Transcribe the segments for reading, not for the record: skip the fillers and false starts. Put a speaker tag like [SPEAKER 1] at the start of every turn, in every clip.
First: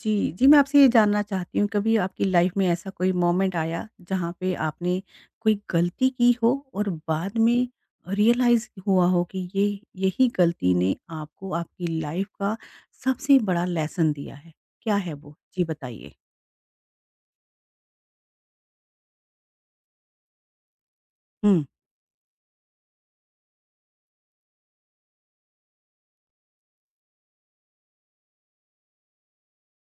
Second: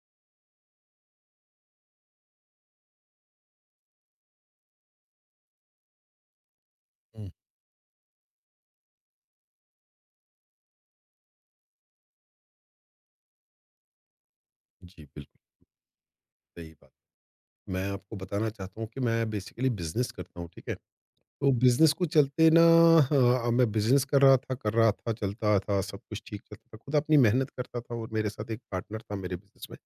[SPEAKER 1] जी, जी, मैं आपसे ये जानना चाहती हूँ कभी आपकी लाइफ़ में ऐसा कोई मोमेंट आया जहाँ पे आपने कोई गलती की हो और
[SPEAKER 2] हुँ।
[SPEAKER 1] बाद में रियलाइज़ हुआ हो कि ये यही गलती ने आपको आपकी लाइफ़ का सबसे बड़ा लेसन दिया है। क्या
[SPEAKER 2] जी,
[SPEAKER 1] है वो?
[SPEAKER 2] बिल्कुल,
[SPEAKER 1] जी बताइए।
[SPEAKER 2] सही बात। मैं आपको बताना चाहता हूँ कि मैं बेसिकली बिज़नेस करता हूँ, ठीक है? तो
[SPEAKER 1] हुँ,
[SPEAKER 2] बिज़नेस को चलते ना हाँ, मैं बिज़नेस कर रहा था, चलता था, सब कुछ ठीक चलता था। खुद अपनी मेहनत करता था और मेरे साथ एक पार्टनर था मेरे बिज़नेस में।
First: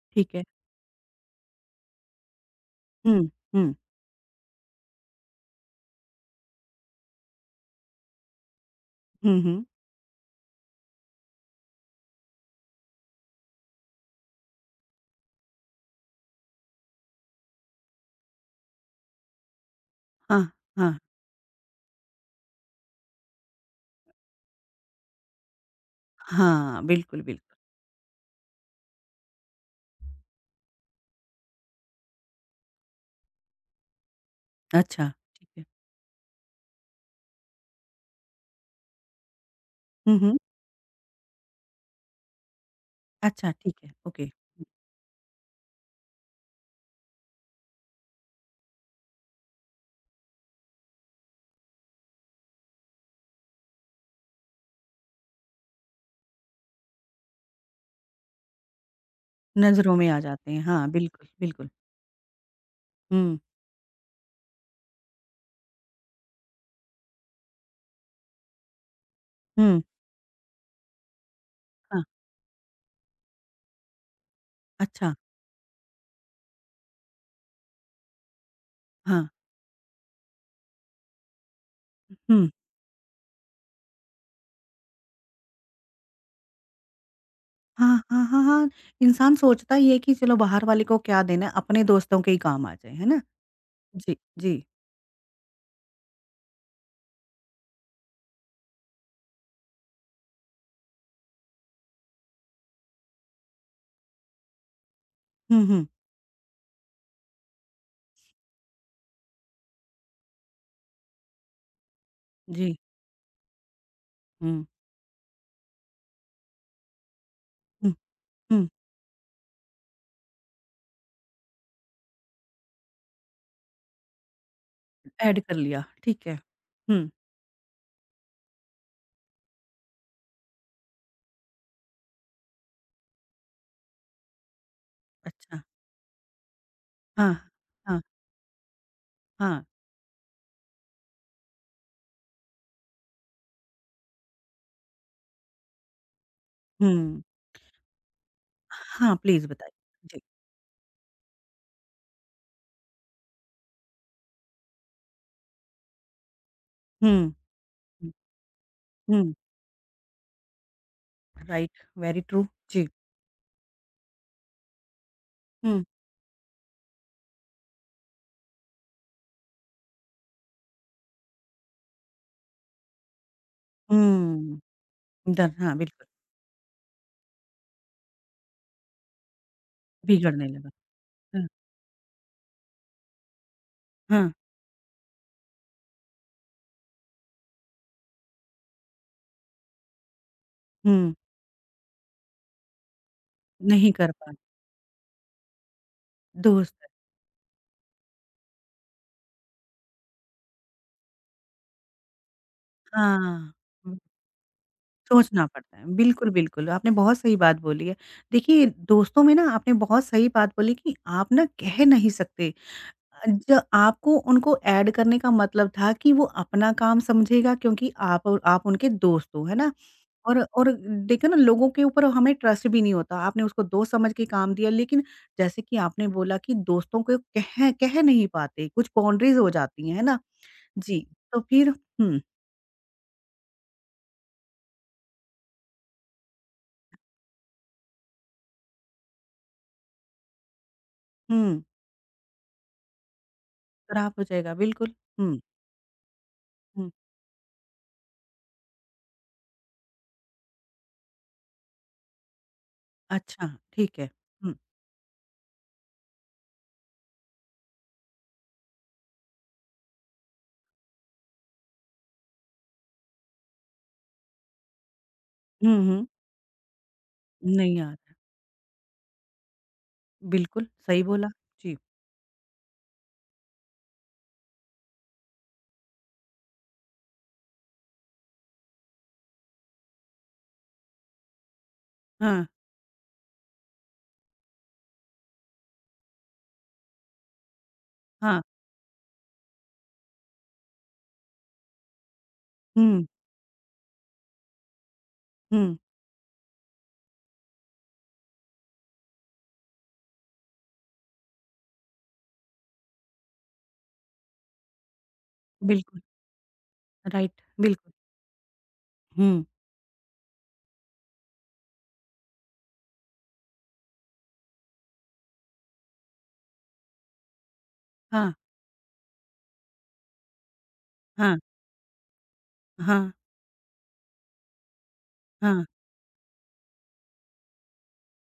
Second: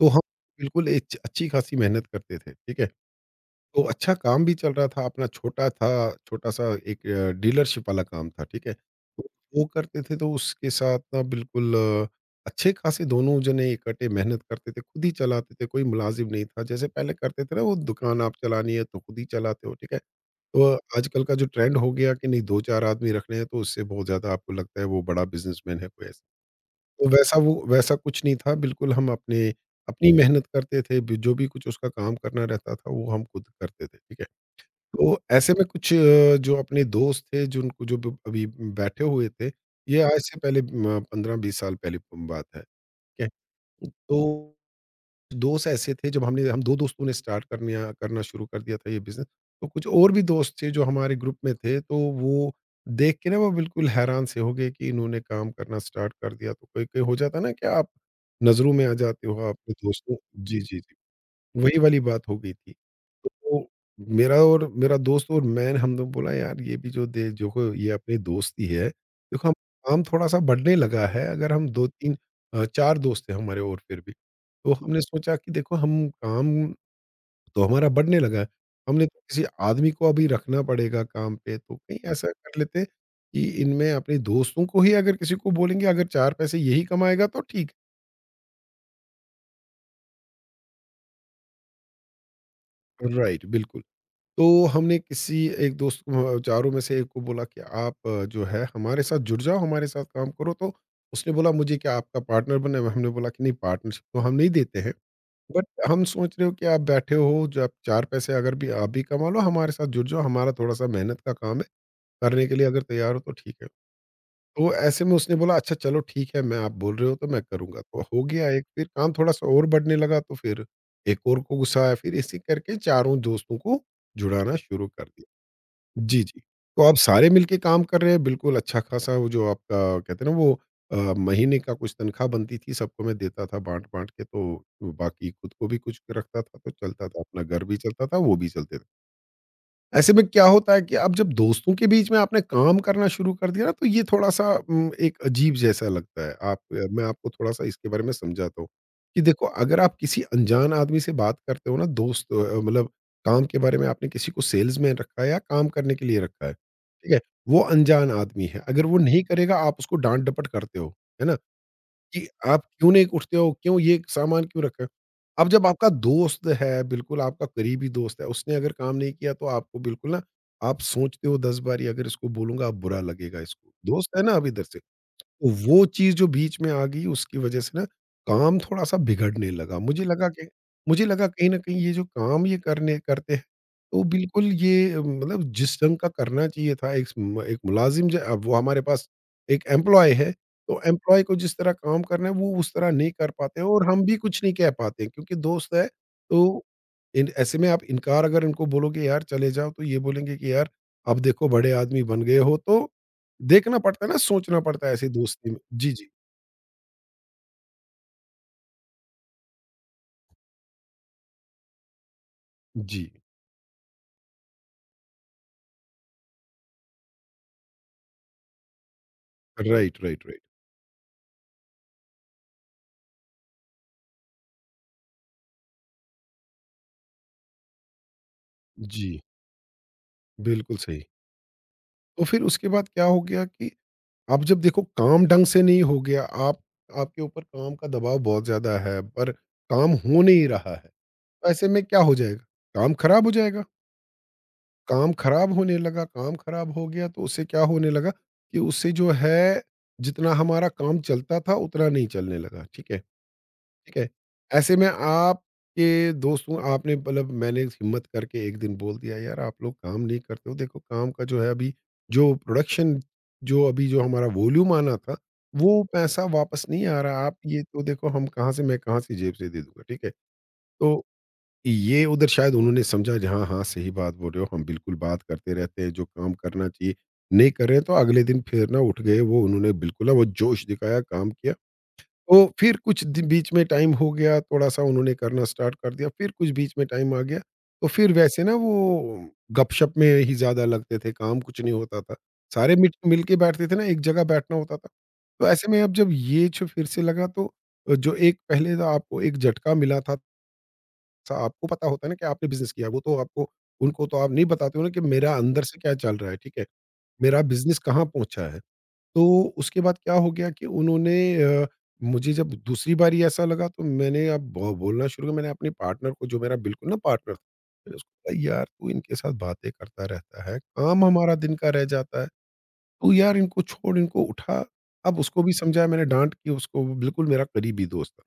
[SPEAKER 2] तो हम
[SPEAKER 1] ठीक है।
[SPEAKER 2] बिल्कुल एक अच्छी-खासी मेहनत करते थे, ठीक है?
[SPEAKER 1] हुँ, हुँ,
[SPEAKER 2] तो अच्छा काम भी चल रहा था, अपना छोटा था छोटा-सा एक डीलरशिप वाला काम था, ठीक है? तो
[SPEAKER 1] हुँ, हुँ।
[SPEAKER 2] वो करते थे तो उसके साथ ना बिल्कुल अच्छे खासे दोनों जने इकट्ठे मेहनत करते थे, खुद ही चलाते थे, कोई मुलाज़िम नहीं था। जैसे पहले करते थे ना वो दुकान आप चलानी है तो खुद ही चलाते हो, ठीक है?
[SPEAKER 1] हाँ,
[SPEAKER 2] तो
[SPEAKER 1] हाँ,
[SPEAKER 2] आजकल का जो ट्रेंड हो गया कि नहीं 2-4 आदमी रखने हैं तो उससे बहुत ज़्यादा आपको लगता है वो बड़ा बिज़नेसमैन है कोई ऐसा।
[SPEAKER 1] हाँ,
[SPEAKER 2] तो
[SPEAKER 1] बिल्कुल,
[SPEAKER 2] वैसा
[SPEAKER 1] बिल्कुल।
[SPEAKER 2] वो वैसा कुछ नहीं था, बिल्कुल हम अपने अपनी मेहनत करते थे, ब जो भी कुछ उसका काम करना रहता था वो हम खुद करते थे, ठीक है?
[SPEAKER 1] अच्छा,
[SPEAKER 2] तो
[SPEAKER 1] ठीक
[SPEAKER 2] ऐसे
[SPEAKER 1] है।
[SPEAKER 2] में कुछ जो अपने दोस्त थे जिनको जो अभी बैठे हुए थे। ये
[SPEAKER 1] हुँ,
[SPEAKER 2] आज
[SPEAKER 1] हुँ।
[SPEAKER 2] से पहले पंद्रह बीस साल पहले की बात है। ठीक है।
[SPEAKER 1] अच्छा, ठीक है,
[SPEAKER 2] तो
[SPEAKER 1] ओके।
[SPEAKER 2] दोस्त ऐसे थे जब हमने हम दो दोस्तों ने स्टार्ट करने करना शुरू कर दिया था ये बिजनेस। तो कुछ और भी दोस्त थे जो हमारे ग्रुप में थे तो वो देख के ना वो बिल्कुल हैरान से हो गए कि इन्होंने काम करना स्टार्ट कर दिया। तो कोई कोई हो जाता ना कि आप नजरों में आ जाते हो अपने
[SPEAKER 1] नज़रों में
[SPEAKER 2] दोस्तों।
[SPEAKER 1] आ जाते हैं।
[SPEAKER 2] जी जी
[SPEAKER 1] हाँ,
[SPEAKER 2] जी।
[SPEAKER 1] बिल्कुल, बिल्कुल।
[SPEAKER 2] वही वाली बात हो गई थी।
[SPEAKER 1] हुँ,
[SPEAKER 2] तो मेरा और मेरा दोस्त और मैं हम लोग बोला यार ये भी जो दे देखो ये अपनी दोस्ती है। देखो हम
[SPEAKER 1] हुँ।
[SPEAKER 2] काम थोड़ा-सा बढ़ने लगा है। अगर हम
[SPEAKER 1] हाँ,
[SPEAKER 2] 2-3 4 दोस्त थे हमारे और फिर भी। तो हमने
[SPEAKER 1] अच्छा,
[SPEAKER 2] सोचा कि देखो हम काम तो हमारा बढ़ने लगा है। हमने तो
[SPEAKER 1] हाँ,
[SPEAKER 2] किसी आदमी को अभी रखना पड़ेगा काम पे, तो कहीं ऐसा
[SPEAKER 1] हुँ।
[SPEAKER 2] कर लेते कि इनमें अपने दोस्तों को ही अगर किसी को बोलेंगे अगर 4 पैसे यही कमाएगा तो ठीक।
[SPEAKER 1] हाँ, हाँ, हाँ, हाँ। इंसान सोचता ही है कि चलो बाहर वाले को क्या देना है, अपने दोस्तों के ही काम आ जाए, है ना?
[SPEAKER 2] राइट, बिल्कुल।
[SPEAKER 1] जी, जी।
[SPEAKER 2] तो हमने किसी एक दोस्त को, चारों में से एक को बोला कि आप जो है हमारे साथ जुड़ जाओ, हमारे साथ काम करो। तो उसने बोला मुझे क्या आपका पार्टनर बनना है? हमने बोला कि नहीं पार्टनरशिप तो हम नहीं देते हैं।
[SPEAKER 1] हुँ,
[SPEAKER 2] बट
[SPEAKER 1] हुँ।
[SPEAKER 2] हम सोच रहे हो कि आप बैठे हो, जो आप 4 पैसे अगर भी आप भी कमा लो हमारे साथ जुड़ जाओ, हमारा थोड़ा-सा मेहनत का काम है, करने के लिए
[SPEAKER 1] जी।
[SPEAKER 2] अगर तैयार हो तो ठीक है।
[SPEAKER 1] हुँ,
[SPEAKER 2] तो ऐसे में उसने बोला अच्छा चलो ठीक है, मैं आप बोल रहे हो तो मैं करूँगा।
[SPEAKER 1] हुँ,
[SPEAKER 2] तो हो गया एक,
[SPEAKER 1] हुँ।
[SPEAKER 2] फिर काम थोड़ा-सा और बढ़ने लगा तो फिर एक और को गुस्सा आया, फिर इसी करके चारों दोस्तों को जुड़ाना शुरू कर
[SPEAKER 1] ऐड
[SPEAKER 2] दिया।
[SPEAKER 1] कर लिया,
[SPEAKER 2] जी,
[SPEAKER 1] ठीक है।
[SPEAKER 2] जी। तो आप
[SPEAKER 1] हुँ,
[SPEAKER 2] सारे मिलके काम कर रहे हैं, बिल्कुल अच्छा-खासा, वो जो आपका कहते हैं ना वो महीने का कुछ तनख्वाह बनती थी, सबको मैं देता था बाँट-बाँट के, तो बाकी खुद
[SPEAKER 1] अच्छा।
[SPEAKER 2] को भी कुछ रखता था, तो चलता था,
[SPEAKER 1] हाँ,
[SPEAKER 2] अपना घर भी
[SPEAKER 1] हाँ,
[SPEAKER 2] चलता था, वो भी चलते थे।
[SPEAKER 1] हाँ।
[SPEAKER 2] ऐसे में क्या होता है कि अब जब दोस्तों के बीच में आपने काम करना शुरू कर दिया ना तो ये थोड़ा-सा एक अजीब जैसा लगता है। आप मैं
[SPEAKER 1] हुँ।
[SPEAKER 2] आपको थोड़ा-सा इसके बारे में समझाता हूँ,
[SPEAKER 1] हाँ,
[SPEAKER 2] कि
[SPEAKER 1] प्लीज़
[SPEAKER 2] देखो
[SPEAKER 1] बताइए।
[SPEAKER 2] अगर आप
[SPEAKER 1] जी।
[SPEAKER 2] किसी अनजान आदमी से बात करते हो ना दोस्त मतलब काम के बारे में आपने किसी को सेल्समैन रखा है या काम करने के लिए रखा है, ठीक है?
[SPEAKER 1] हुँ,
[SPEAKER 2] वो अनजान
[SPEAKER 1] हुँ,
[SPEAKER 2] आदमी है, अगर वो नहीं
[SPEAKER 1] हुँ।
[SPEAKER 2] करेगा आप उसको डाँट-डपट करते हो, है ना?
[SPEAKER 1] राइट, वेरी
[SPEAKER 2] कि
[SPEAKER 1] ट्रू।
[SPEAKER 2] आप
[SPEAKER 1] जी।
[SPEAKER 2] क्यों नहीं उठते हो? क्यों ये सामान क्यों रखा है? अब जब
[SPEAKER 1] हुँ,
[SPEAKER 2] आपका दोस्त है, बिल्कुल आपका करीबी दोस्त है, उसने अगर काम नहीं किया तो आपको बिल्कुल ना आप सोचते हो 10 बारी अगर इसको बोलूँगा बुरा लगेगा इसको। दोस्त है ना अब
[SPEAKER 1] हुँ।
[SPEAKER 2] इधर से। तो
[SPEAKER 1] डन हाँ,
[SPEAKER 2] वो
[SPEAKER 1] बिल्कुल,
[SPEAKER 2] चीज़ जो बीच में आ गई उसकी वज़ह से ना काम थोड़ा-सा बिगड़ने लगा।
[SPEAKER 1] बिगड़ने लगा।
[SPEAKER 2] मुझे लगा
[SPEAKER 1] हाँ,
[SPEAKER 2] कहीं न कहीं ये जो काम ये करने करते हैं, तो
[SPEAKER 1] हाँ।
[SPEAKER 2] बिल्कुल ये मतलब जिस ढंग का करना चाहिए था, एक म एक मुलाज़िम जो अब वो हमारे पास एक एम्प्लॉयी है, तो
[SPEAKER 1] हुँ,
[SPEAKER 2] एम्प्लॉयी को जिस तरह काम करना है वो उस तरह नहीं कर पाते हैं और
[SPEAKER 1] नहीं
[SPEAKER 2] हम
[SPEAKER 1] कर
[SPEAKER 2] भी
[SPEAKER 1] पा
[SPEAKER 2] कुछ नहीं कह पाते हैं क्योंकि दोस्त है, तो
[SPEAKER 1] दोस्त
[SPEAKER 2] इन ऐसे में आप इनकार अगर इनको बोलोगे यार चले जाओ तो ये बोलेंगे कि यार अब देखो बड़े आदमी बन गए हो तो
[SPEAKER 1] हाँ।
[SPEAKER 2] देखना पड़ता है ना, सोचना पड़ता है ऐसी
[SPEAKER 1] सोचना
[SPEAKER 2] दोस्ती में।
[SPEAKER 1] पड़ता है।
[SPEAKER 2] जी, जी।
[SPEAKER 1] बिल्कुल, बिल्कुल, आपने बहुत सही बात बोली है। देखिए, दोस्तों में ना आपने बहुत सही बात बोली कि आप ना कह नहीं सकते।
[SPEAKER 2] जी।
[SPEAKER 1] अ, ज आपको उनको ऐड करने का मतलब था कि वो अपना काम समझेगा क्योंकि आप उनके दोस्त हो, है ना?
[SPEAKER 2] राइट, राइट,
[SPEAKER 1] और
[SPEAKER 2] राइट।
[SPEAKER 1] और देखो ना लोगों के ऊपर हमें ट्रस्ट भी नहीं होता। आपने उसको दोस्त समझ के काम दिया लेकिन जैसे कि आपने बोला कि दोस्तों को कह कह नहीं पाते, कुछ
[SPEAKER 2] जी,
[SPEAKER 1] बाउंड्रीज़ हो जाती हैं, है ना?
[SPEAKER 2] बिल्कुल
[SPEAKER 1] जी,
[SPEAKER 2] सही।
[SPEAKER 1] तो फिर हुँ,
[SPEAKER 2] तो फिर उसके बाद क्या हो गया कि अब जब देखो काम ढंग से नहीं हो गया, आप आपके ऊपर काम का दबाव बहुत ज़्यादा है, पर काम हो नहीं रहा है। तो
[SPEAKER 1] हुँ,
[SPEAKER 2] ऐसे में क्या हो जाएगा? काम खराब हो जाएगा।
[SPEAKER 1] खराब हो जाएगा बिल्कुल।
[SPEAKER 2] काम
[SPEAKER 1] हुँ,
[SPEAKER 2] खराब होने लगा, काम खराब हो
[SPEAKER 1] हुँ।
[SPEAKER 2] गया तो उससे क्या होने लगा कि उससे जो है, जितना हमारा काम चलता था उतना नहीं चलने लगा, ठीक है?
[SPEAKER 1] अच्छा,
[SPEAKER 2] ठीक
[SPEAKER 1] ठीक
[SPEAKER 2] है?
[SPEAKER 1] है। हुँ,
[SPEAKER 2] ऐसे में आपके दोस्तों आपने मतलब मैंने हिम्मत करके एक दिन बोल दिया यार आप लोग काम नहीं करते हो। देखो काम का जो है अभी जो प्रोडक्शन जो अभी जो हमारा वॉल्यूम आना था,
[SPEAKER 1] हुँ,
[SPEAKER 2] वो
[SPEAKER 1] हुँ।
[SPEAKER 2] पैसा वापस नहीं आ रहा। आप ये
[SPEAKER 1] नहीं
[SPEAKER 2] तो
[SPEAKER 1] आ
[SPEAKER 2] देखो
[SPEAKER 1] रहा।
[SPEAKER 2] हम कहाँ से मैं कहाँ से जेब से दे दूँगा, ठीक है?
[SPEAKER 1] बिल्कुल, सही
[SPEAKER 2] तो
[SPEAKER 1] बोला। जी,
[SPEAKER 2] ये उधर शायद उन्होंने समझा जी हाँ, हाँ, सही बात बोल रहे हो। हम बिल्कुल बात करते रहते हैं, जो काम करना चाहिए नहीं कर रहे हैं। तो अगले दिन फिर ना उठ गए वो, उन्होंने बिल्कुल ना वो जोश दिखाया, काम किया।
[SPEAKER 1] हाँ,
[SPEAKER 2] तो फिर कुछ दि बीच में टाइम हो गया, थोड़ा-सा उन्होंने करना स्टार्ट कर दिया, फिर कुछ बीच में टाइम आ गया, तो फिर
[SPEAKER 1] हाँ।
[SPEAKER 2] वैसे ना वो गपशप में ही ज़्यादा लगते थे, काम कुछ नहीं होता था। सारे मिट
[SPEAKER 1] हुँ,
[SPEAKER 2] मिल के बैठते थे ना, एक जगह बैठना होता था। तो ऐसे
[SPEAKER 1] हुँ,
[SPEAKER 2] में अब जब ये जो फिर से लगा तो जो एक पहले तो आपको एक झटका मिला था, सा आपको पता होता है ना कि आपने बिज़नेस किया, वो तो आपको उनको तो आप नहीं बताते हो ना कि मेरा अंदर से क्या
[SPEAKER 1] बिल्कुल,
[SPEAKER 2] चल रहा है, ठीक है?
[SPEAKER 1] राइट,
[SPEAKER 2] मेरा बिज़नेस
[SPEAKER 1] बिल्कुल।
[SPEAKER 2] कहाँ पहुँचा है? तो
[SPEAKER 1] हुँ,
[SPEAKER 2] उसके बाद क्या हो गया कि उन्होंने अ, मुझे जब दूसरी बारी ऐसा लगा तो मैंने अब बोलना शुरू किया, मैंने अपने पार्टनर को जो मेरा बिल्कुल ना पार्टनर था, मैंने उसको
[SPEAKER 1] हाँ,
[SPEAKER 2] बोला यार तू इनके साथ बातें करता रहता है, काम हमारा
[SPEAKER 1] हाँ,
[SPEAKER 2] दिन का रह जाता है,
[SPEAKER 1] हाँ,
[SPEAKER 2] तू यार इनको छोड़, इनको उठा। अब उसको भी
[SPEAKER 1] हाँ।
[SPEAKER 2] समझाया मैंने, डांट की उसको, वो बिल्कुल मेरा करीबी दोस्त था।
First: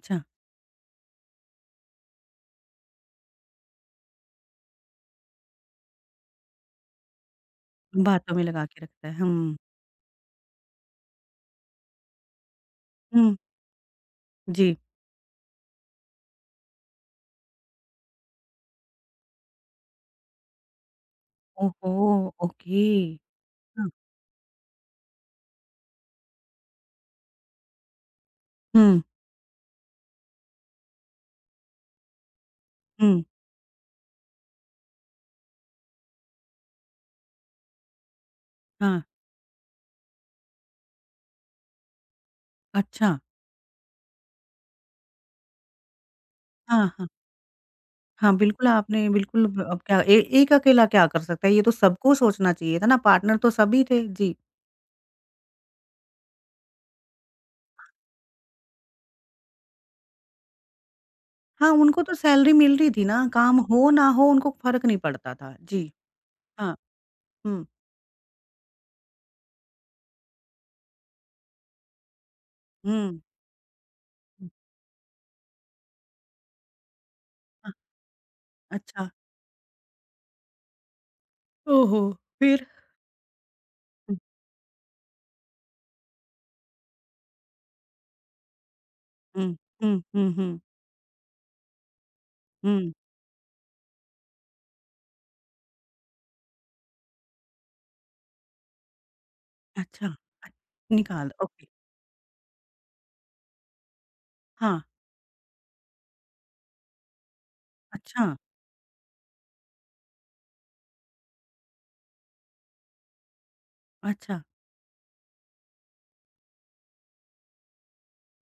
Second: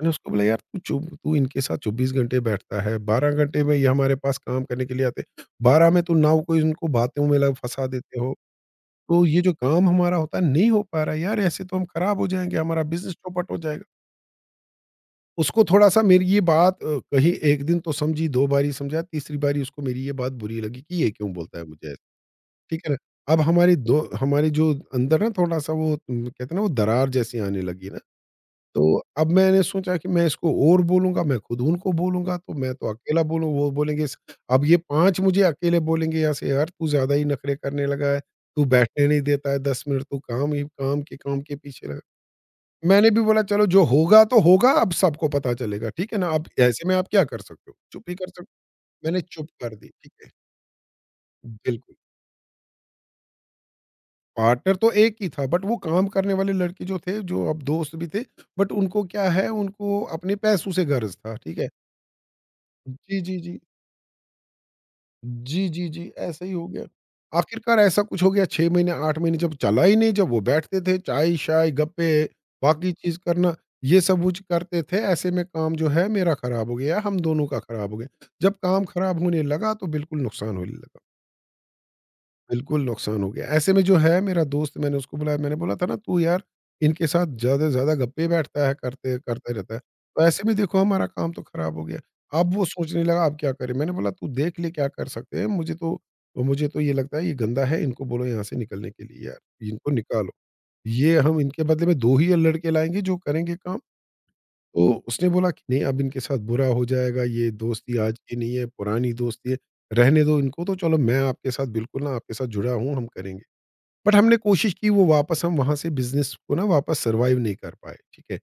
[SPEAKER 2] मैंने उसको बोला यार तू चुप, तू इनके साथ चौबीस घंटे बैठता है, बारह घंटे में ये हमारे पास काम करने के लिए आते, बारह में तू नाव को इनको बातों में फंसा देते हो,
[SPEAKER 1] बातों में लगा के रखता है।
[SPEAKER 2] तो ये जो
[SPEAKER 1] हुँ,
[SPEAKER 2] काम हमारा होता है नहीं हो पा रहा है यार, ऐसे तो हम खराब हो जाएँगे, हमारा बिज़नेस
[SPEAKER 1] हुँ,
[SPEAKER 2] चौपट हो जाएगा।
[SPEAKER 1] जी।
[SPEAKER 2] उसको थोड़ा-सा मेरी ये बात कही, 1 दिन तो समझी, 2 बारी समझा, तीसरी बारी उसको मेरी ये बात बुरी लगी कि ये क्यों बोलता है मुझे
[SPEAKER 1] ओहो!
[SPEAKER 2] ऐसे,
[SPEAKER 1] ओके।
[SPEAKER 2] ठीक है ना? अब हमारी
[SPEAKER 1] हाँ,
[SPEAKER 2] दो हमारे जो अंदर ना थोड़ा-सा वो कहते हैं ना वो दरार जैसी आने लगी ना। तो
[SPEAKER 1] हुँ,
[SPEAKER 2] अब मैंने सोचा कि मैं इसको और बोलूँगा, मैं खुद उनको बोलूँगा, तो मैं तो
[SPEAKER 1] हुँ,
[SPEAKER 2] अकेला बोलूँ, वो बोलेंगे स अब ये 5 मुझे अकेले बोलेंगे यहाँ से, "यार, तू ज़्यादा ही नखरे करने लगा है, तू
[SPEAKER 1] हाँ।
[SPEAKER 2] बैठने नहीं देता है 10 मिनट, तू काम ही काम के पीछे लगा।" मैंने
[SPEAKER 1] अच्छा,
[SPEAKER 2] भी बोला, "चलो, जो होगा तो होगा, अब सबको पता चलेगा, ठीक है ना? अब
[SPEAKER 1] हाँ,
[SPEAKER 2] ऐसे में
[SPEAKER 1] हाँ।
[SPEAKER 2] आप क्या कर सकते हो? चुप ही कर
[SPEAKER 1] हाँ,
[SPEAKER 2] सक।"
[SPEAKER 1] बिल्कुल आपने
[SPEAKER 2] मैंने
[SPEAKER 1] बिल्कुल
[SPEAKER 2] चुप
[SPEAKER 1] ब
[SPEAKER 2] कर
[SPEAKER 1] अब
[SPEAKER 2] दी,
[SPEAKER 1] क्या
[SPEAKER 2] ठीक
[SPEAKER 1] ए
[SPEAKER 2] है?
[SPEAKER 1] एक अकेला क्या कर सकता है? ये तो
[SPEAKER 2] बिल्कुल,
[SPEAKER 1] सबको सोचना चाहिए था ना, पार्टनर तो सभी थे। जी।
[SPEAKER 2] पार्टनर तो एक ही था, बट वो काम करने वाले लड़के जो थे, जो अब दोस्त भी थे, बट उनको क्या है, उनको अपने पैसों से गर्ज़ था, ठीक
[SPEAKER 1] हाँ,
[SPEAKER 2] है?
[SPEAKER 1] उनको तो सैलरी मिल रही थी
[SPEAKER 2] जी,
[SPEAKER 1] ना,
[SPEAKER 2] जी,
[SPEAKER 1] काम
[SPEAKER 2] जी।
[SPEAKER 1] हो ना हो उनको फ़र्क नहीं पड़ता था।
[SPEAKER 2] जी, जी,
[SPEAKER 1] जी,
[SPEAKER 2] जी, ऐसा ही हो
[SPEAKER 1] हाँ।
[SPEAKER 2] गया।
[SPEAKER 1] हुँ,
[SPEAKER 2] आखिरकार ऐसा कुछ हो गया 6 महीने, 8 महीने जब चला ही नहीं, जब वो बैठते थे, चाय-शाय, गप्पे, बाकी चीज़
[SPEAKER 1] हुँ,
[SPEAKER 2] करना, ये सब कुछ
[SPEAKER 1] हुँ।
[SPEAKER 2] करते थे, ऐसे में काम जो है मेरा खराब हो गया, हम दोनों का
[SPEAKER 1] हाँ,
[SPEAKER 2] खराब हो गया। जब काम
[SPEAKER 1] अच्छा।
[SPEAKER 2] खराब होने लगा तो बिल्कुल नुकसान होने लगा।
[SPEAKER 1] ओहो! फिर?
[SPEAKER 2] बिल्कुल नुकसान हो गया। ऐसे में जो
[SPEAKER 1] हुँ,
[SPEAKER 2] है मेरा दोस्त, मैंने उसको बुलाया, मैंने बोला था ना तू यार इनके साथ ज़्यादा से ज़्यादा गप्पे बैठता है, करते करता
[SPEAKER 1] हुँ,
[SPEAKER 2] रहता है।
[SPEAKER 1] हुँ,
[SPEAKER 2] तो
[SPEAKER 1] हुँ,
[SPEAKER 2] ऐसे में
[SPEAKER 1] हुँ,
[SPEAKER 2] देखो हमारा काम तो खराब हो गया। अब वो
[SPEAKER 1] हुँ।
[SPEAKER 2] सोचने लगा अब क्या करें? मैंने बोला तू देख ले क्या कर सकते हैं? मुझे तो ये लगता है ये गंदा है, इनको बोलो यहाँ से निकलने के लिए यार, इनको
[SPEAKER 1] अच्छा,
[SPEAKER 2] निकालो।
[SPEAKER 1] अ,
[SPEAKER 2] ये
[SPEAKER 1] निकाल
[SPEAKER 2] हम इनके
[SPEAKER 1] ओके।
[SPEAKER 2] बदले में 2 ही लड़के लाएँगे जो करेंगे काम।
[SPEAKER 1] हाँ,
[SPEAKER 2] तो उसने बोला कि नहीं, अब इनके साथ बुरा हो जाएगा, ये दोस्ती आज
[SPEAKER 1] अच्छा,
[SPEAKER 2] की नहीं है, पुरानी दोस्ती है, रहने दो इनको। तो चलो, मैं आपके साथ बिल्कुल, ना आपके साथ जुड़ा हूँ, हम करेंगे। बट हमने
[SPEAKER 1] अच्छा।
[SPEAKER 2] कोशिश की, वो वापस हम वहां से बिजनेस को ना वापस सर्वाइव नहीं कर पाए, ठीक है,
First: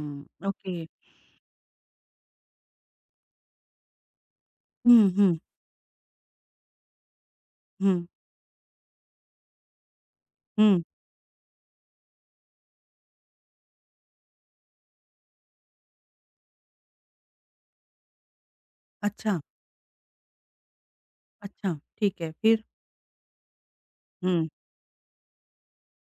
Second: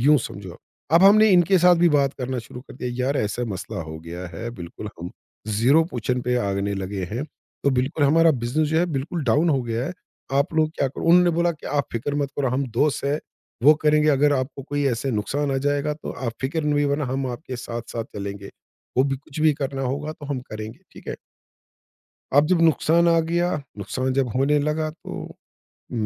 [SPEAKER 2] यूँ समझो। आप।
[SPEAKER 1] ओके।
[SPEAKER 2] अब हमने इनके साथ भी बात करना शुरू कर दिया, यार ऐसा मसला हो गया है, बिल्कुल
[SPEAKER 1] हुँ,
[SPEAKER 2] हम
[SPEAKER 1] हुँ,
[SPEAKER 2] ज़ीरो पोज़िशन पे आने लगे हैं, तो बिल्कुल
[SPEAKER 1] हुँ,
[SPEAKER 2] हमारा बिज़नेस जो है बिल्कुल डाउन हो गया है। आप लोग
[SPEAKER 1] हुँ।
[SPEAKER 2] क्या करो? उन्होंने बोला कि आप फ़िक्र मत करो, हम दोस्त हैं, वो करेंगे। अगर आपको कोई ऐसे नुकसान आ जाएगा तो आप फ़िक्र नहीं, वरना हम आपके साथ-साथ चलेंगे। वो भी
[SPEAKER 1] अच्छा,
[SPEAKER 2] कुछ भी करना होगा तो हम करेंगे, ठीक है।
[SPEAKER 1] अच्छा, ठीक है
[SPEAKER 2] अब जब
[SPEAKER 1] फिर?
[SPEAKER 2] नुकसान आ गया, नुकसान जब
[SPEAKER 1] हुँ,
[SPEAKER 2] होने लगा, तो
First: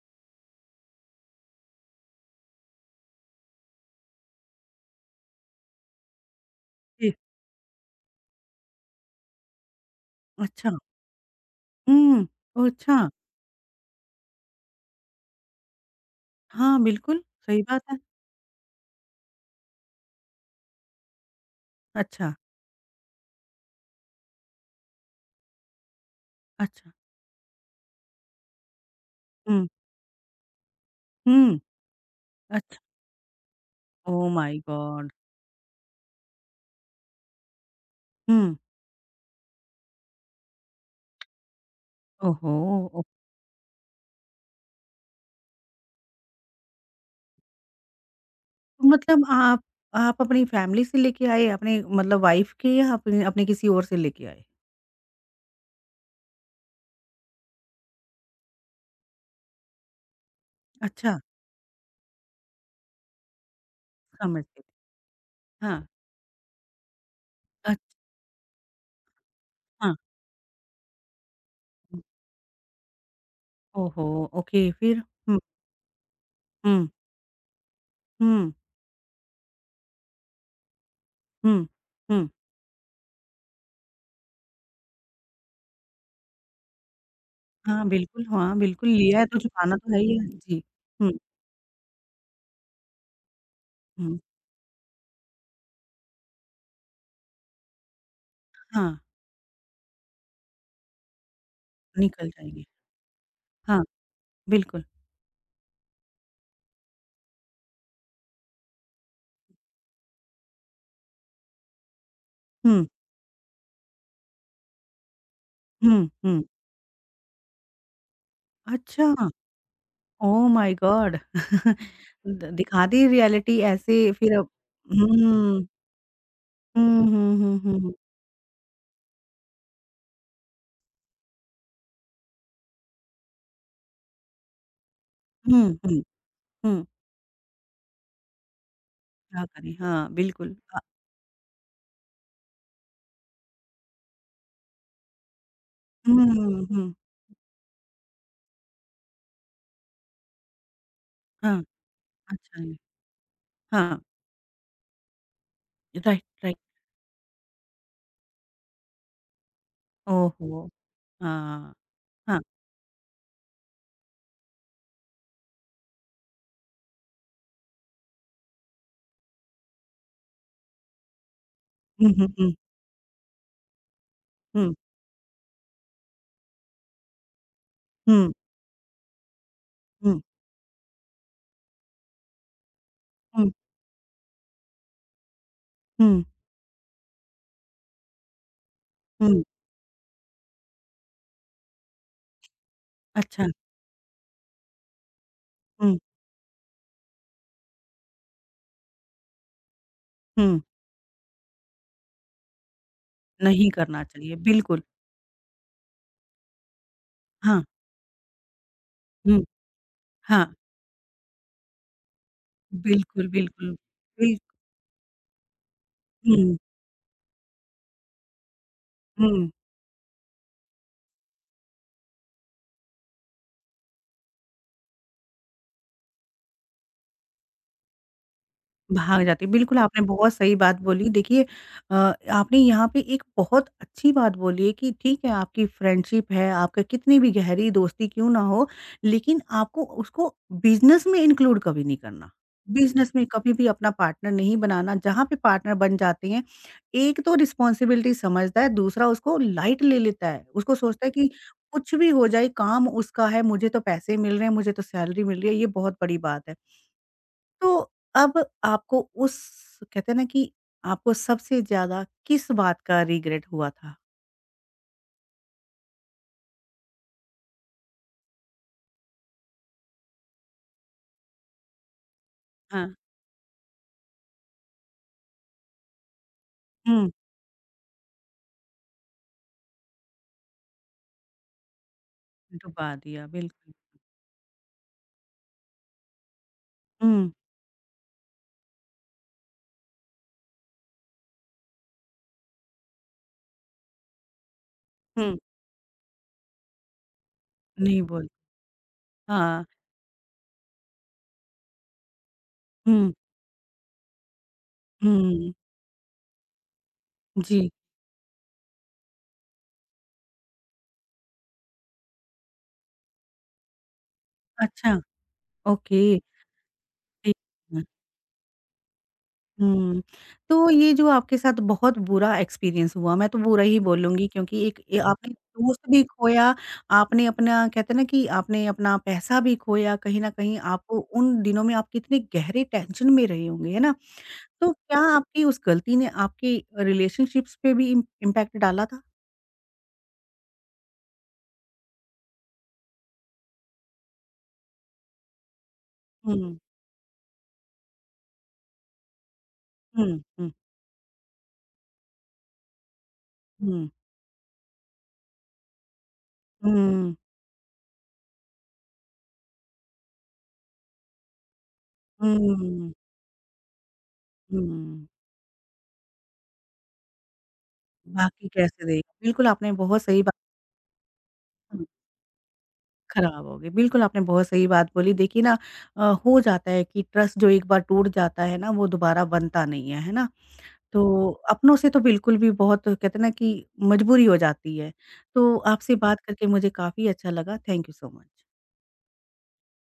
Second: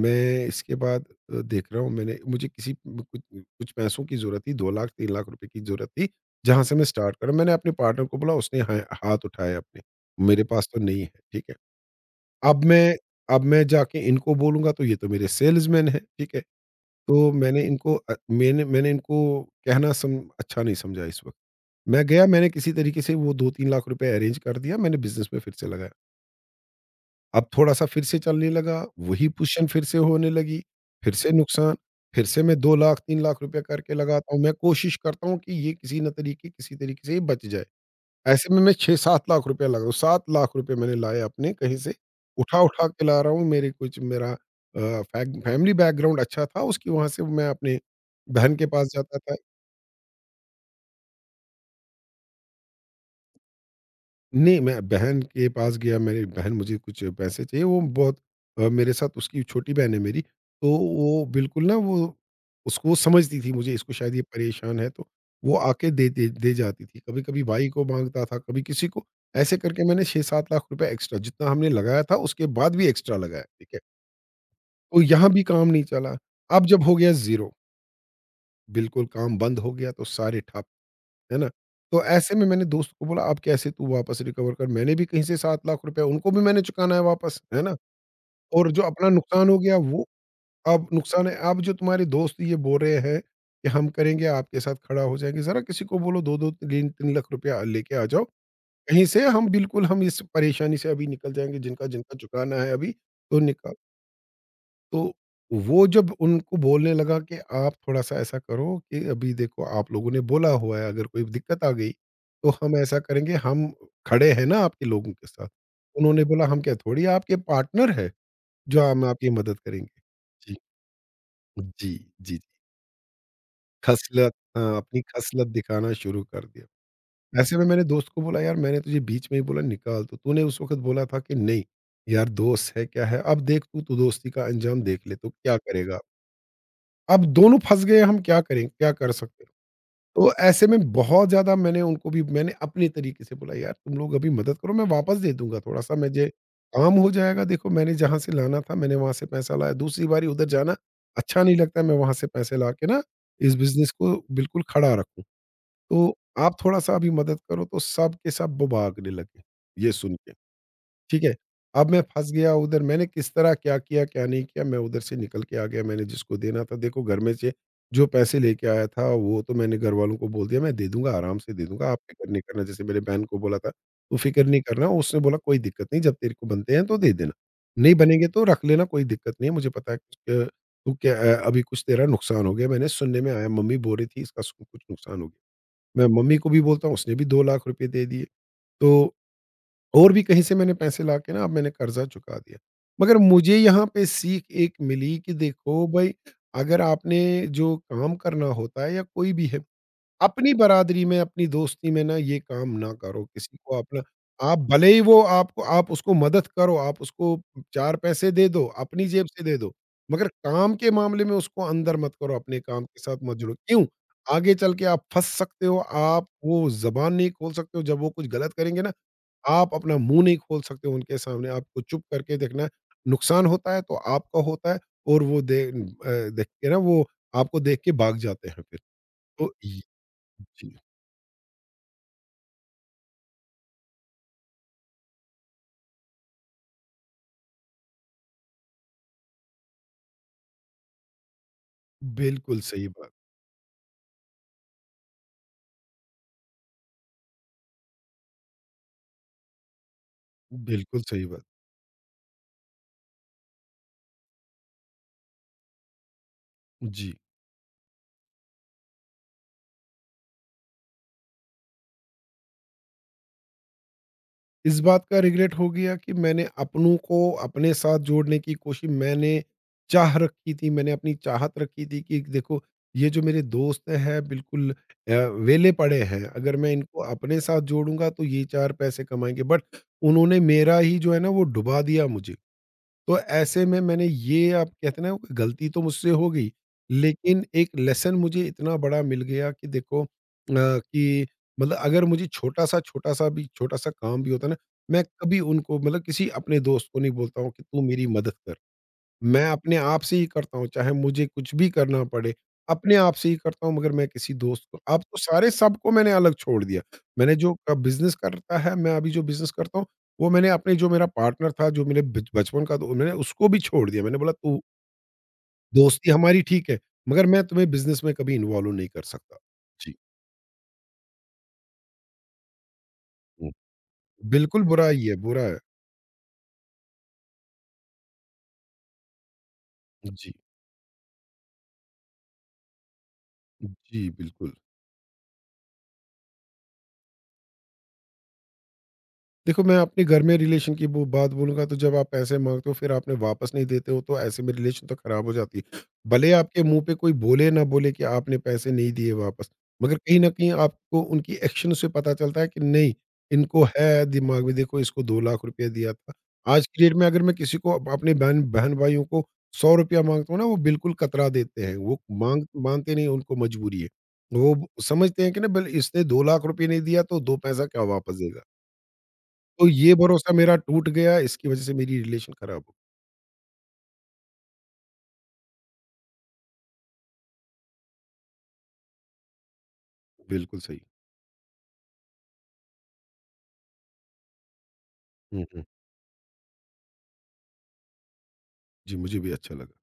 [SPEAKER 2] मैं इसके बाद देख रहा हूँ। मैंने मुझे किसी म कुछ कुछ पैसों की ज़रूरत थी, 2 लाख 3 लाख रुपए की ज़रूरत थी, जहाँ से मैं
[SPEAKER 1] फिर?
[SPEAKER 2] स्टार्ट करा। मैंने अपने पार्टनर को बोला, उसने हाय हाथ उठाए अपने, मेरे पास
[SPEAKER 1] अच्छा,
[SPEAKER 2] तो नहीं है, ठीक है।
[SPEAKER 1] हुँ,
[SPEAKER 2] अब
[SPEAKER 1] ओह
[SPEAKER 2] मैं
[SPEAKER 1] अच्छा।
[SPEAKER 2] अब मैं जाके इनको बोलूँगा तो ये तो मेरे सेल्समैन हैं, ठीक है।
[SPEAKER 1] हाँ, बिल्कुल,
[SPEAKER 2] तो
[SPEAKER 1] सही
[SPEAKER 2] मैंने
[SPEAKER 1] बात
[SPEAKER 2] इनको
[SPEAKER 1] है।
[SPEAKER 2] अ, मैंने मैंने इनको कहना सम अच्छा नहीं समझा इस वक़्त। मैं गया,
[SPEAKER 1] अच्छा,
[SPEAKER 2] मैंने किसी तरीके से वो 2-3 लाख रुपए अरेंज कर दिया, मैंने बिज़नेस में फिर से लगाया।
[SPEAKER 1] अच्छा।
[SPEAKER 2] अब थोड़ा-सा फिर से चलने लगा, वही
[SPEAKER 1] हुँ,
[SPEAKER 2] पोज़ीशन फिर से होने लगी, फिर से
[SPEAKER 1] हुँ,
[SPEAKER 2] नुकसान, फिर से मैं 2
[SPEAKER 1] अच्छा।
[SPEAKER 2] लाख 3 लाख रुपए करके
[SPEAKER 1] ओह
[SPEAKER 2] लगाता हूँ। मैं
[SPEAKER 1] माय
[SPEAKER 2] कोशिश
[SPEAKER 1] गॉड!
[SPEAKER 2] करता हूँ कि ये किसी न तरीके किसी तरीके से ये बच जाए। ऐसे
[SPEAKER 1] हुँ।
[SPEAKER 2] में मैं 6-7 लाख रुपए लगा, 7 लाख रुपए मैंने लाए अपने कहीं से,
[SPEAKER 1] ओहो!
[SPEAKER 2] उठा-उठा
[SPEAKER 1] ओ
[SPEAKER 2] के ला रहा हूँ। मेरे कुछ मेरा फै फैमिली बैकग्राउंड अच्छा था, उसकी वहाँ से मैं अपने बहन के
[SPEAKER 1] तो
[SPEAKER 2] पास जाता
[SPEAKER 1] मतलब
[SPEAKER 2] था।
[SPEAKER 1] आप अपनी फैमिली से लेके आए, अपने मतलब वाइफ के या अपने अपने किसी और से लेके आए?
[SPEAKER 2] नहीं, मैं बहन के पास गया, मेरी बहन, मुझे कुछ पैसे चाहिए, वो बहुत मेरे साथ उसकी छोटी बहन है मेरी, तो
[SPEAKER 1] अच्छा।
[SPEAKER 2] वो बिल्कुल ना, वो उसको, वो समझती थी मुझे, इसको शायद ये
[SPEAKER 1] समझ गई।
[SPEAKER 2] परेशान है, तो वो
[SPEAKER 1] हाँ।
[SPEAKER 2] आके दे दे दे जाती थी। कभी-कभी भाई को माँगता था, कभी किसी को, ऐसे करके
[SPEAKER 1] अच्छा।
[SPEAKER 2] मैंने 6-7 लाख रुपए एक्स्ट्रा, जितना हमने
[SPEAKER 1] हुँ।
[SPEAKER 2] लगाया था, उसके बाद भी एक्स्ट्रा लगाया, ठीक है?
[SPEAKER 1] ओहो! ओके
[SPEAKER 2] तो
[SPEAKER 1] फिर?
[SPEAKER 2] यहाँ
[SPEAKER 1] हुँ,
[SPEAKER 2] भी काम नहीं चला, अब जब
[SPEAKER 1] हुँ,
[SPEAKER 2] हो गया ज़ीरो,
[SPEAKER 1] हुँ,
[SPEAKER 2] बिल्कुल काम बंद हो गया, तो सारे ठप। है ना?
[SPEAKER 1] हुँ,
[SPEAKER 2] तो
[SPEAKER 1] हुँ।
[SPEAKER 2] ऐसे में मैंने दोस्त को बोला, "अब कैसे तू वापस रिकवर कर?" मैंने भी कहीं से 7 लाख रुपए, उनको भी मैंने चुकाना है वापस, है ना?
[SPEAKER 1] हाँ,
[SPEAKER 2] और जो
[SPEAKER 1] बिल्कुल
[SPEAKER 2] अपना
[SPEAKER 1] लिया है तो
[SPEAKER 2] नुकसान हो
[SPEAKER 1] चुकाना
[SPEAKER 2] गया
[SPEAKER 1] तो है
[SPEAKER 2] वो
[SPEAKER 1] ही है। जी।
[SPEAKER 2] अब
[SPEAKER 1] हुँ,
[SPEAKER 2] नुकसान है। अब जो तुम्हारे दोस्त ये बोल रहे हैं कि हम
[SPEAKER 1] हुँ।
[SPEAKER 2] करेंगे, आपके साथ खड़ा हो जाएँगे, ज़रा किसी को बोलो 2-2 3-3 लाख रुपया लेके आ जाओ।
[SPEAKER 1] हाँ,
[SPEAKER 2] कहीं से हम बिल्कुल, हम इस परेशानी से अभी निकल जाएँगे, जिनका जिनका
[SPEAKER 1] निकल
[SPEAKER 2] चुकाना
[SPEAKER 1] जाएँगे।
[SPEAKER 2] है अभी, तो निका
[SPEAKER 1] हाँ, बिल्कुल।
[SPEAKER 2] तो वो जब उनको बोलने लगा कि आप थोड़ा-सा ऐसा करो कि अभी देखो, आप लोगों ने बोला हुआ है, अगर कोई दिक्कत आ गई तो हम
[SPEAKER 1] हुँ,
[SPEAKER 2] ऐसा करेंगे, हम खड़े हैं ना आपके लोगों के साथ।
[SPEAKER 1] हुँ,
[SPEAKER 2] उन्होंने
[SPEAKER 1] हुँ।
[SPEAKER 2] बोला, हम क्या थोड़ी आपके पार्टनर हैं, जो
[SPEAKER 1] अच्छा!
[SPEAKER 2] हम आपकी मदद करेंगे।
[SPEAKER 1] ओह
[SPEAKER 2] जी,
[SPEAKER 1] माय गॉड!
[SPEAKER 2] जी, जी, जी।
[SPEAKER 1] द दिखा दी रियलिटी ऐसे
[SPEAKER 2] खसलत,
[SPEAKER 1] फिर अब
[SPEAKER 2] हाँ, अपनी खसलत
[SPEAKER 1] हुँ।
[SPEAKER 2] दिखाना शुरू कर
[SPEAKER 1] हुँ,
[SPEAKER 2] दिया।
[SPEAKER 1] हुँ,
[SPEAKER 2] ऐसे
[SPEAKER 1] हुँ,
[SPEAKER 2] में
[SPEAKER 1] हुँ,
[SPEAKER 2] मैंने
[SPEAKER 1] हुँ।
[SPEAKER 2] दोस्त को बोला, यार मैंने तुझे बीच में ही बोला निकाल, तो तूने उस वक़्त बोला था कि नहीं, यार दोस्त है क्या है, अब देख तू, तू दोस्ती का अंजाम देख ले, तो क्या
[SPEAKER 1] हुँ,
[SPEAKER 2] करेगा?
[SPEAKER 1] हुँ, हुँ।
[SPEAKER 2] अब दोनों फँस गए, हम क्या करें, क्या कर
[SPEAKER 1] क्या
[SPEAKER 2] सकते हैं?
[SPEAKER 1] करें? हाँ,
[SPEAKER 2] तो
[SPEAKER 1] बिल्कुल।
[SPEAKER 2] ऐसे में बहुत ज़्यादा मैंने उनको भी मैंने अपने तरीके से बोला, यार तुम लोग अभी मदद करो, मैं वापस दे दूँगा, थोड़ा-सा मुझे
[SPEAKER 1] हुँ, हुँ।
[SPEAKER 2] काम हो जाएगा, देखो मैंने जहाँ से लाना था मैंने वहाँ से पैसा लाया, दूसरी बारी उधर जाना अच्छा नहीं
[SPEAKER 1] हाँ,
[SPEAKER 2] लगता, मैं वहाँ से पैसे
[SPEAKER 1] अच्छा
[SPEAKER 2] ला
[SPEAKER 1] है।
[SPEAKER 2] के ना इस बिज़नेस
[SPEAKER 1] हाँ,
[SPEAKER 2] को बिल्कुल खड़ा रखूँ। तो
[SPEAKER 1] राइट,
[SPEAKER 2] आप
[SPEAKER 1] राइट।
[SPEAKER 2] थोड़ा-सा अभी मदद करो, तो सब के सब वो भागने लगे, ये सुन के।
[SPEAKER 1] ओहो!
[SPEAKER 2] ठीक है?
[SPEAKER 1] हाँ,
[SPEAKER 2] अब मैं फँस
[SPEAKER 1] हाँ।
[SPEAKER 2] गया, उधर मैंने किस तरह क्या किया, क्या नहीं किया, मैं उधर से निकल के आ गया, मैंने जिसको देना था, देखो घर में से जो पैसे लेके आया था वो तो मैंने घरवालों को बोल दिया, मैं दे दूँगा, आराम से दे दूँगा, आप
[SPEAKER 1] हुँ, हुँ,
[SPEAKER 2] फ़िक्र नहीं
[SPEAKER 1] हुँ,
[SPEAKER 2] करना। जैसे मेरे बहन को बोला था, "तू फ़िक्र नहीं
[SPEAKER 1] हुँ,
[SPEAKER 2] करना", उसने बोला, "कोई दिक्कत नहीं, जब तेरे को बनते हैं तो दे देना, नहीं बनेंगे
[SPEAKER 1] हुँ,
[SPEAKER 2] तो रख लेना, कोई दिक्कत नहीं है, मुझे पता है
[SPEAKER 1] हुँ,
[SPEAKER 2] कि तू क्या अभी कुछ तेरा नुकसान हो गया।" मैंने सुनने में आया,
[SPEAKER 1] हुँ,
[SPEAKER 2] मम्मी बोल रही थी, इसका सु कुछ नुकसान हो गया। मैं
[SPEAKER 1] हुँ,
[SPEAKER 2] मम्मी को भी बोलता हूँ, उसने भी 2 लाख रुपए दे दिए। तो
[SPEAKER 1] हुँ।
[SPEAKER 2] और भी कहीं से मैंने पैसे लाके ना, अब मैंने कर्जा चुका दिया। मगर
[SPEAKER 1] अच्छा,
[SPEAKER 2] मुझे यहाँ पे सीख एक मिली कि देखो
[SPEAKER 1] हुँ,
[SPEAKER 2] भई, अगर आपने जो काम करना होता है, या कोई भी है, अपनी
[SPEAKER 1] हुँ।
[SPEAKER 2] बरादरी में, अपनी दोस्ती में ना ये काम ना करो, किसी
[SPEAKER 1] नहीं
[SPEAKER 2] को
[SPEAKER 1] करना
[SPEAKER 2] अपना,
[SPEAKER 1] चाहिए,
[SPEAKER 2] आप
[SPEAKER 1] बिल्कुल।
[SPEAKER 2] भले ही वो, आपको, आप उसको मदद करो, आप उसको
[SPEAKER 1] हाँ,
[SPEAKER 2] 4 पैसे दे दो, अपनी जेब
[SPEAKER 1] हुँ,
[SPEAKER 2] से दे दो, मगर
[SPEAKER 1] हाँ।
[SPEAKER 2] काम के मामले में उसको अंदर मत करो, अपने काम के साथ
[SPEAKER 1] बिल्कुल,
[SPEAKER 2] मत जुड़ो।
[SPEAKER 1] बिल्कुल।
[SPEAKER 2] क्यों?
[SPEAKER 1] बिल
[SPEAKER 2] आगे चल के आप फँस सकते हो, आप
[SPEAKER 1] हुँ,
[SPEAKER 2] वो ज़बान नहीं खोल सकते हो, जब वो कुछ गलत करेंगे ना,
[SPEAKER 1] हुँ।
[SPEAKER 2] आप अपना मुँह नहीं खोल सकते उनके सामने, आपको चुप करके देखना है। नुकसान होता है तो आपका होता है, और वो देख के ना वो, आपको देख के भाग जाते हैं फिर।
[SPEAKER 1] भाग जाती है,
[SPEAKER 2] तो
[SPEAKER 1] बिल्कुल
[SPEAKER 2] ये
[SPEAKER 1] आपने बहुत सही
[SPEAKER 2] जी,
[SPEAKER 1] बात बोली। देखिए आपने यहाँ पे एक बहुत अच्छी बात बोली है कि ठीक है आपकी फ्रेंडशिप है, आपका कितनी भी गहरी दोस्ती क्यों ना हो, लेकिन आपको उसको बिज़नेस में इंक्लूड कभी नहीं करना।
[SPEAKER 2] बिल्कुल सही
[SPEAKER 1] बिज़नेस
[SPEAKER 2] बात,
[SPEAKER 1] में कभी भी अपना पार्टनर नहीं बनाना, जहाँ पे पार्टनर बन जाते हैं, एक तो रिस्पॉन्सिबिलिटी समझता है, दूसरा उसको लाइट ले लेता है। उसको
[SPEAKER 2] बिल्कुल
[SPEAKER 1] सोचता है
[SPEAKER 2] सही
[SPEAKER 1] कि
[SPEAKER 2] बात।
[SPEAKER 1] कुछ भी हो जाए काम उसका है, मुझे तो पैसे मिल रहे हैं, मुझे तो सैलरी मिल रही है, ये बहुत बड़ी बात है।
[SPEAKER 2] जी।
[SPEAKER 1] तो अब आपको उस कहते हैं ना कि आपको सबसे ज़्यादा किस बात का रिग्रेट हुआ था?
[SPEAKER 2] इस बात का रिग्रेट हो गया कि मैंने अपनों को अपने साथ जोड़ने की कोशिश, मैंने चाह रखी थी, मैंने अपनी चाहत रखी थी कि देखो
[SPEAKER 1] हाँ।
[SPEAKER 2] ये जो मेरे दोस्त हैं, बिल्कुल वेले पड़े हैं, अगर मैं इनको
[SPEAKER 1] हुँ।
[SPEAKER 2] अपने साथ जोड़ूँगा तो ये 4 पैसे कमाएँगे, बट उन्होंने मेरा ही जो है ना, वो डुबा दिया मुझे।
[SPEAKER 1] डुबा
[SPEAKER 2] तो
[SPEAKER 1] दिया,
[SPEAKER 2] ऐसे
[SPEAKER 1] बिल्कुल।
[SPEAKER 2] में मैंने ये, आप कहते हैं ना, गलती तो मुझसे हो गई,
[SPEAKER 1] हुँ,
[SPEAKER 2] लेकिन एक लेसन मुझे इतना बड़ा मिल गया कि देखो कि मतलब, अगर मुझे छोटा-सा, छोटा-सा भी, छोटा-सा काम भी होता है ना, मैं
[SPEAKER 1] हुँ।
[SPEAKER 2] कभी उनको मतलब किसी अपने दोस्त को नहीं बोलता हूँ कि तू
[SPEAKER 1] नहीं
[SPEAKER 2] मेरी
[SPEAKER 1] बोल
[SPEAKER 2] मदद कर। मैं
[SPEAKER 1] हाँ।
[SPEAKER 2] अपने आप से ही करता हूँ, चाहे मुझे कुछ भी करना पड़े, अपने
[SPEAKER 1] हुँ,
[SPEAKER 2] आप से ही करता हूँ, मगर मैं किसी दोस्त को, अब तो सारे
[SPEAKER 1] हुँ।
[SPEAKER 2] सबको मैंने अलग छोड़ दिया। मैंने जो
[SPEAKER 1] जी,
[SPEAKER 2] बिज़नेस करता है, मैं अभी जो बिज़नेस करता हूँ, वो मैंने अपने, जो मेरा पार्टनर था, जो मेरे बिच बचपन का दो मैंने उसको भी छोड़ दिया। मैंने बोला, तू
[SPEAKER 1] अच्छा, ओके।
[SPEAKER 2] दोस्ती हमारी ठीक है, मगर
[SPEAKER 1] ठीक।
[SPEAKER 2] मैं तुम्हें बिज़नेस में कभी इन्वॉल्व नहीं कर सकता। जी,
[SPEAKER 1] हुँ। तो ये जो आपके साथ बहुत बुरा एक्सपीरियंस हुआ, मैं तो
[SPEAKER 2] हुँ।
[SPEAKER 1] बुरा ही बोलूँगी
[SPEAKER 2] बिल्कुल
[SPEAKER 1] क्योंकि एक
[SPEAKER 2] बुरा
[SPEAKER 1] ए
[SPEAKER 2] ही है,
[SPEAKER 1] आपने
[SPEAKER 2] बुरा है।
[SPEAKER 1] दोस्त भी खोया, आपने अपना कहते हैं ना कि आपने अपना पैसा भी खोया, कहीं न
[SPEAKER 2] जी,
[SPEAKER 1] कहीं आप उन दिनों में आप कितने गहरे टेंशन में रहे होंगे, है ना?
[SPEAKER 2] जी बिल्कुल।
[SPEAKER 1] तो क्या आपकी उस गलती ने आपकी रिलेशनशिप्स पे भी इम इम्पैक्ट डाला था?
[SPEAKER 2] देखो, मैं अपने घर में रिलेशन की वो बात बोलूँगा, तो जब आप पैसे माँगते हो फिर आपने वापस नहीं देते हो, तो ऐसे में रिलेशन तो ख़राब हो जाती है। भले
[SPEAKER 1] हुँ।
[SPEAKER 2] आपके मुँह पे कोई बोले ना बोले कि आपने पैसे नहीं दिए वापस, मगर कहीं
[SPEAKER 1] हुँ,
[SPEAKER 2] न
[SPEAKER 1] हुँ,
[SPEAKER 2] कहीं आपको उनकी एक्शन से पता चलता है कि नहीं, इनको
[SPEAKER 1] हुँ,
[SPEAKER 2] है दिमाग में, देखो इसको ₹2 लाख रुपया दिया था। आज की डेट में
[SPEAKER 1] हुँ,
[SPEAKER 2] अगर मैं किसी को अपने बहन, बहन-भाइयों को ₹100 माँगता हूँ ना, वो बिल्कुल कतरा देते हैं। वो माँग
[SPEAKER 1] हुँ,
[SPEAKER 2] मानते नहीं, उनको मजबूरी है। वो
[SPEAKER 1] हुँ।
[SPEAKER 2] समझते हैं कि ना, भले इसने ₹2 लाख रुपये नहीं दिया तो 2 पैसा क्या वापस देगा।
[SPEAKER 1] बाकी कैसे देगा बिल्कुल
[SPEAKER 2] तो
[SPEAKER 1] आपने
[SPEAKER 2] ये
[SPEAKER 1] बहुत सही
[SPEAKER 2] भरोसा
[SPEAKER 1] बात
[SPEAKER 2] मेरा टूट गया, इसकी वज़ह से मेरी रिलेशन खराब हो,
[SPEAKER 1] खराब हो गई। बिल्कुल, आपने बहुत सही बात बोली। देखिए ना हो जाता है कि ट्रस्ट जो एक बार टूट जाता है ना, वो दोबारा बनता नहीं है, है ना?
[SPEAKER 2] बिल्कुल सही।
[SPEAKER 1] तो अपनों से तो बिल्कुल भी बहुत कहते हैं ना कि मजबूरी हो जाती है।
[SPEAKER 2] हुँ,
[SPEAKER 1] तो
[SPEAKER 2] हुँ।
[SPEAKER 1] आपसे बात करके मुझे काफ़ी अच्छा लगा। Thank you so much.
[SPEAKER 2] जी, मुझे भी अच्छा लगा।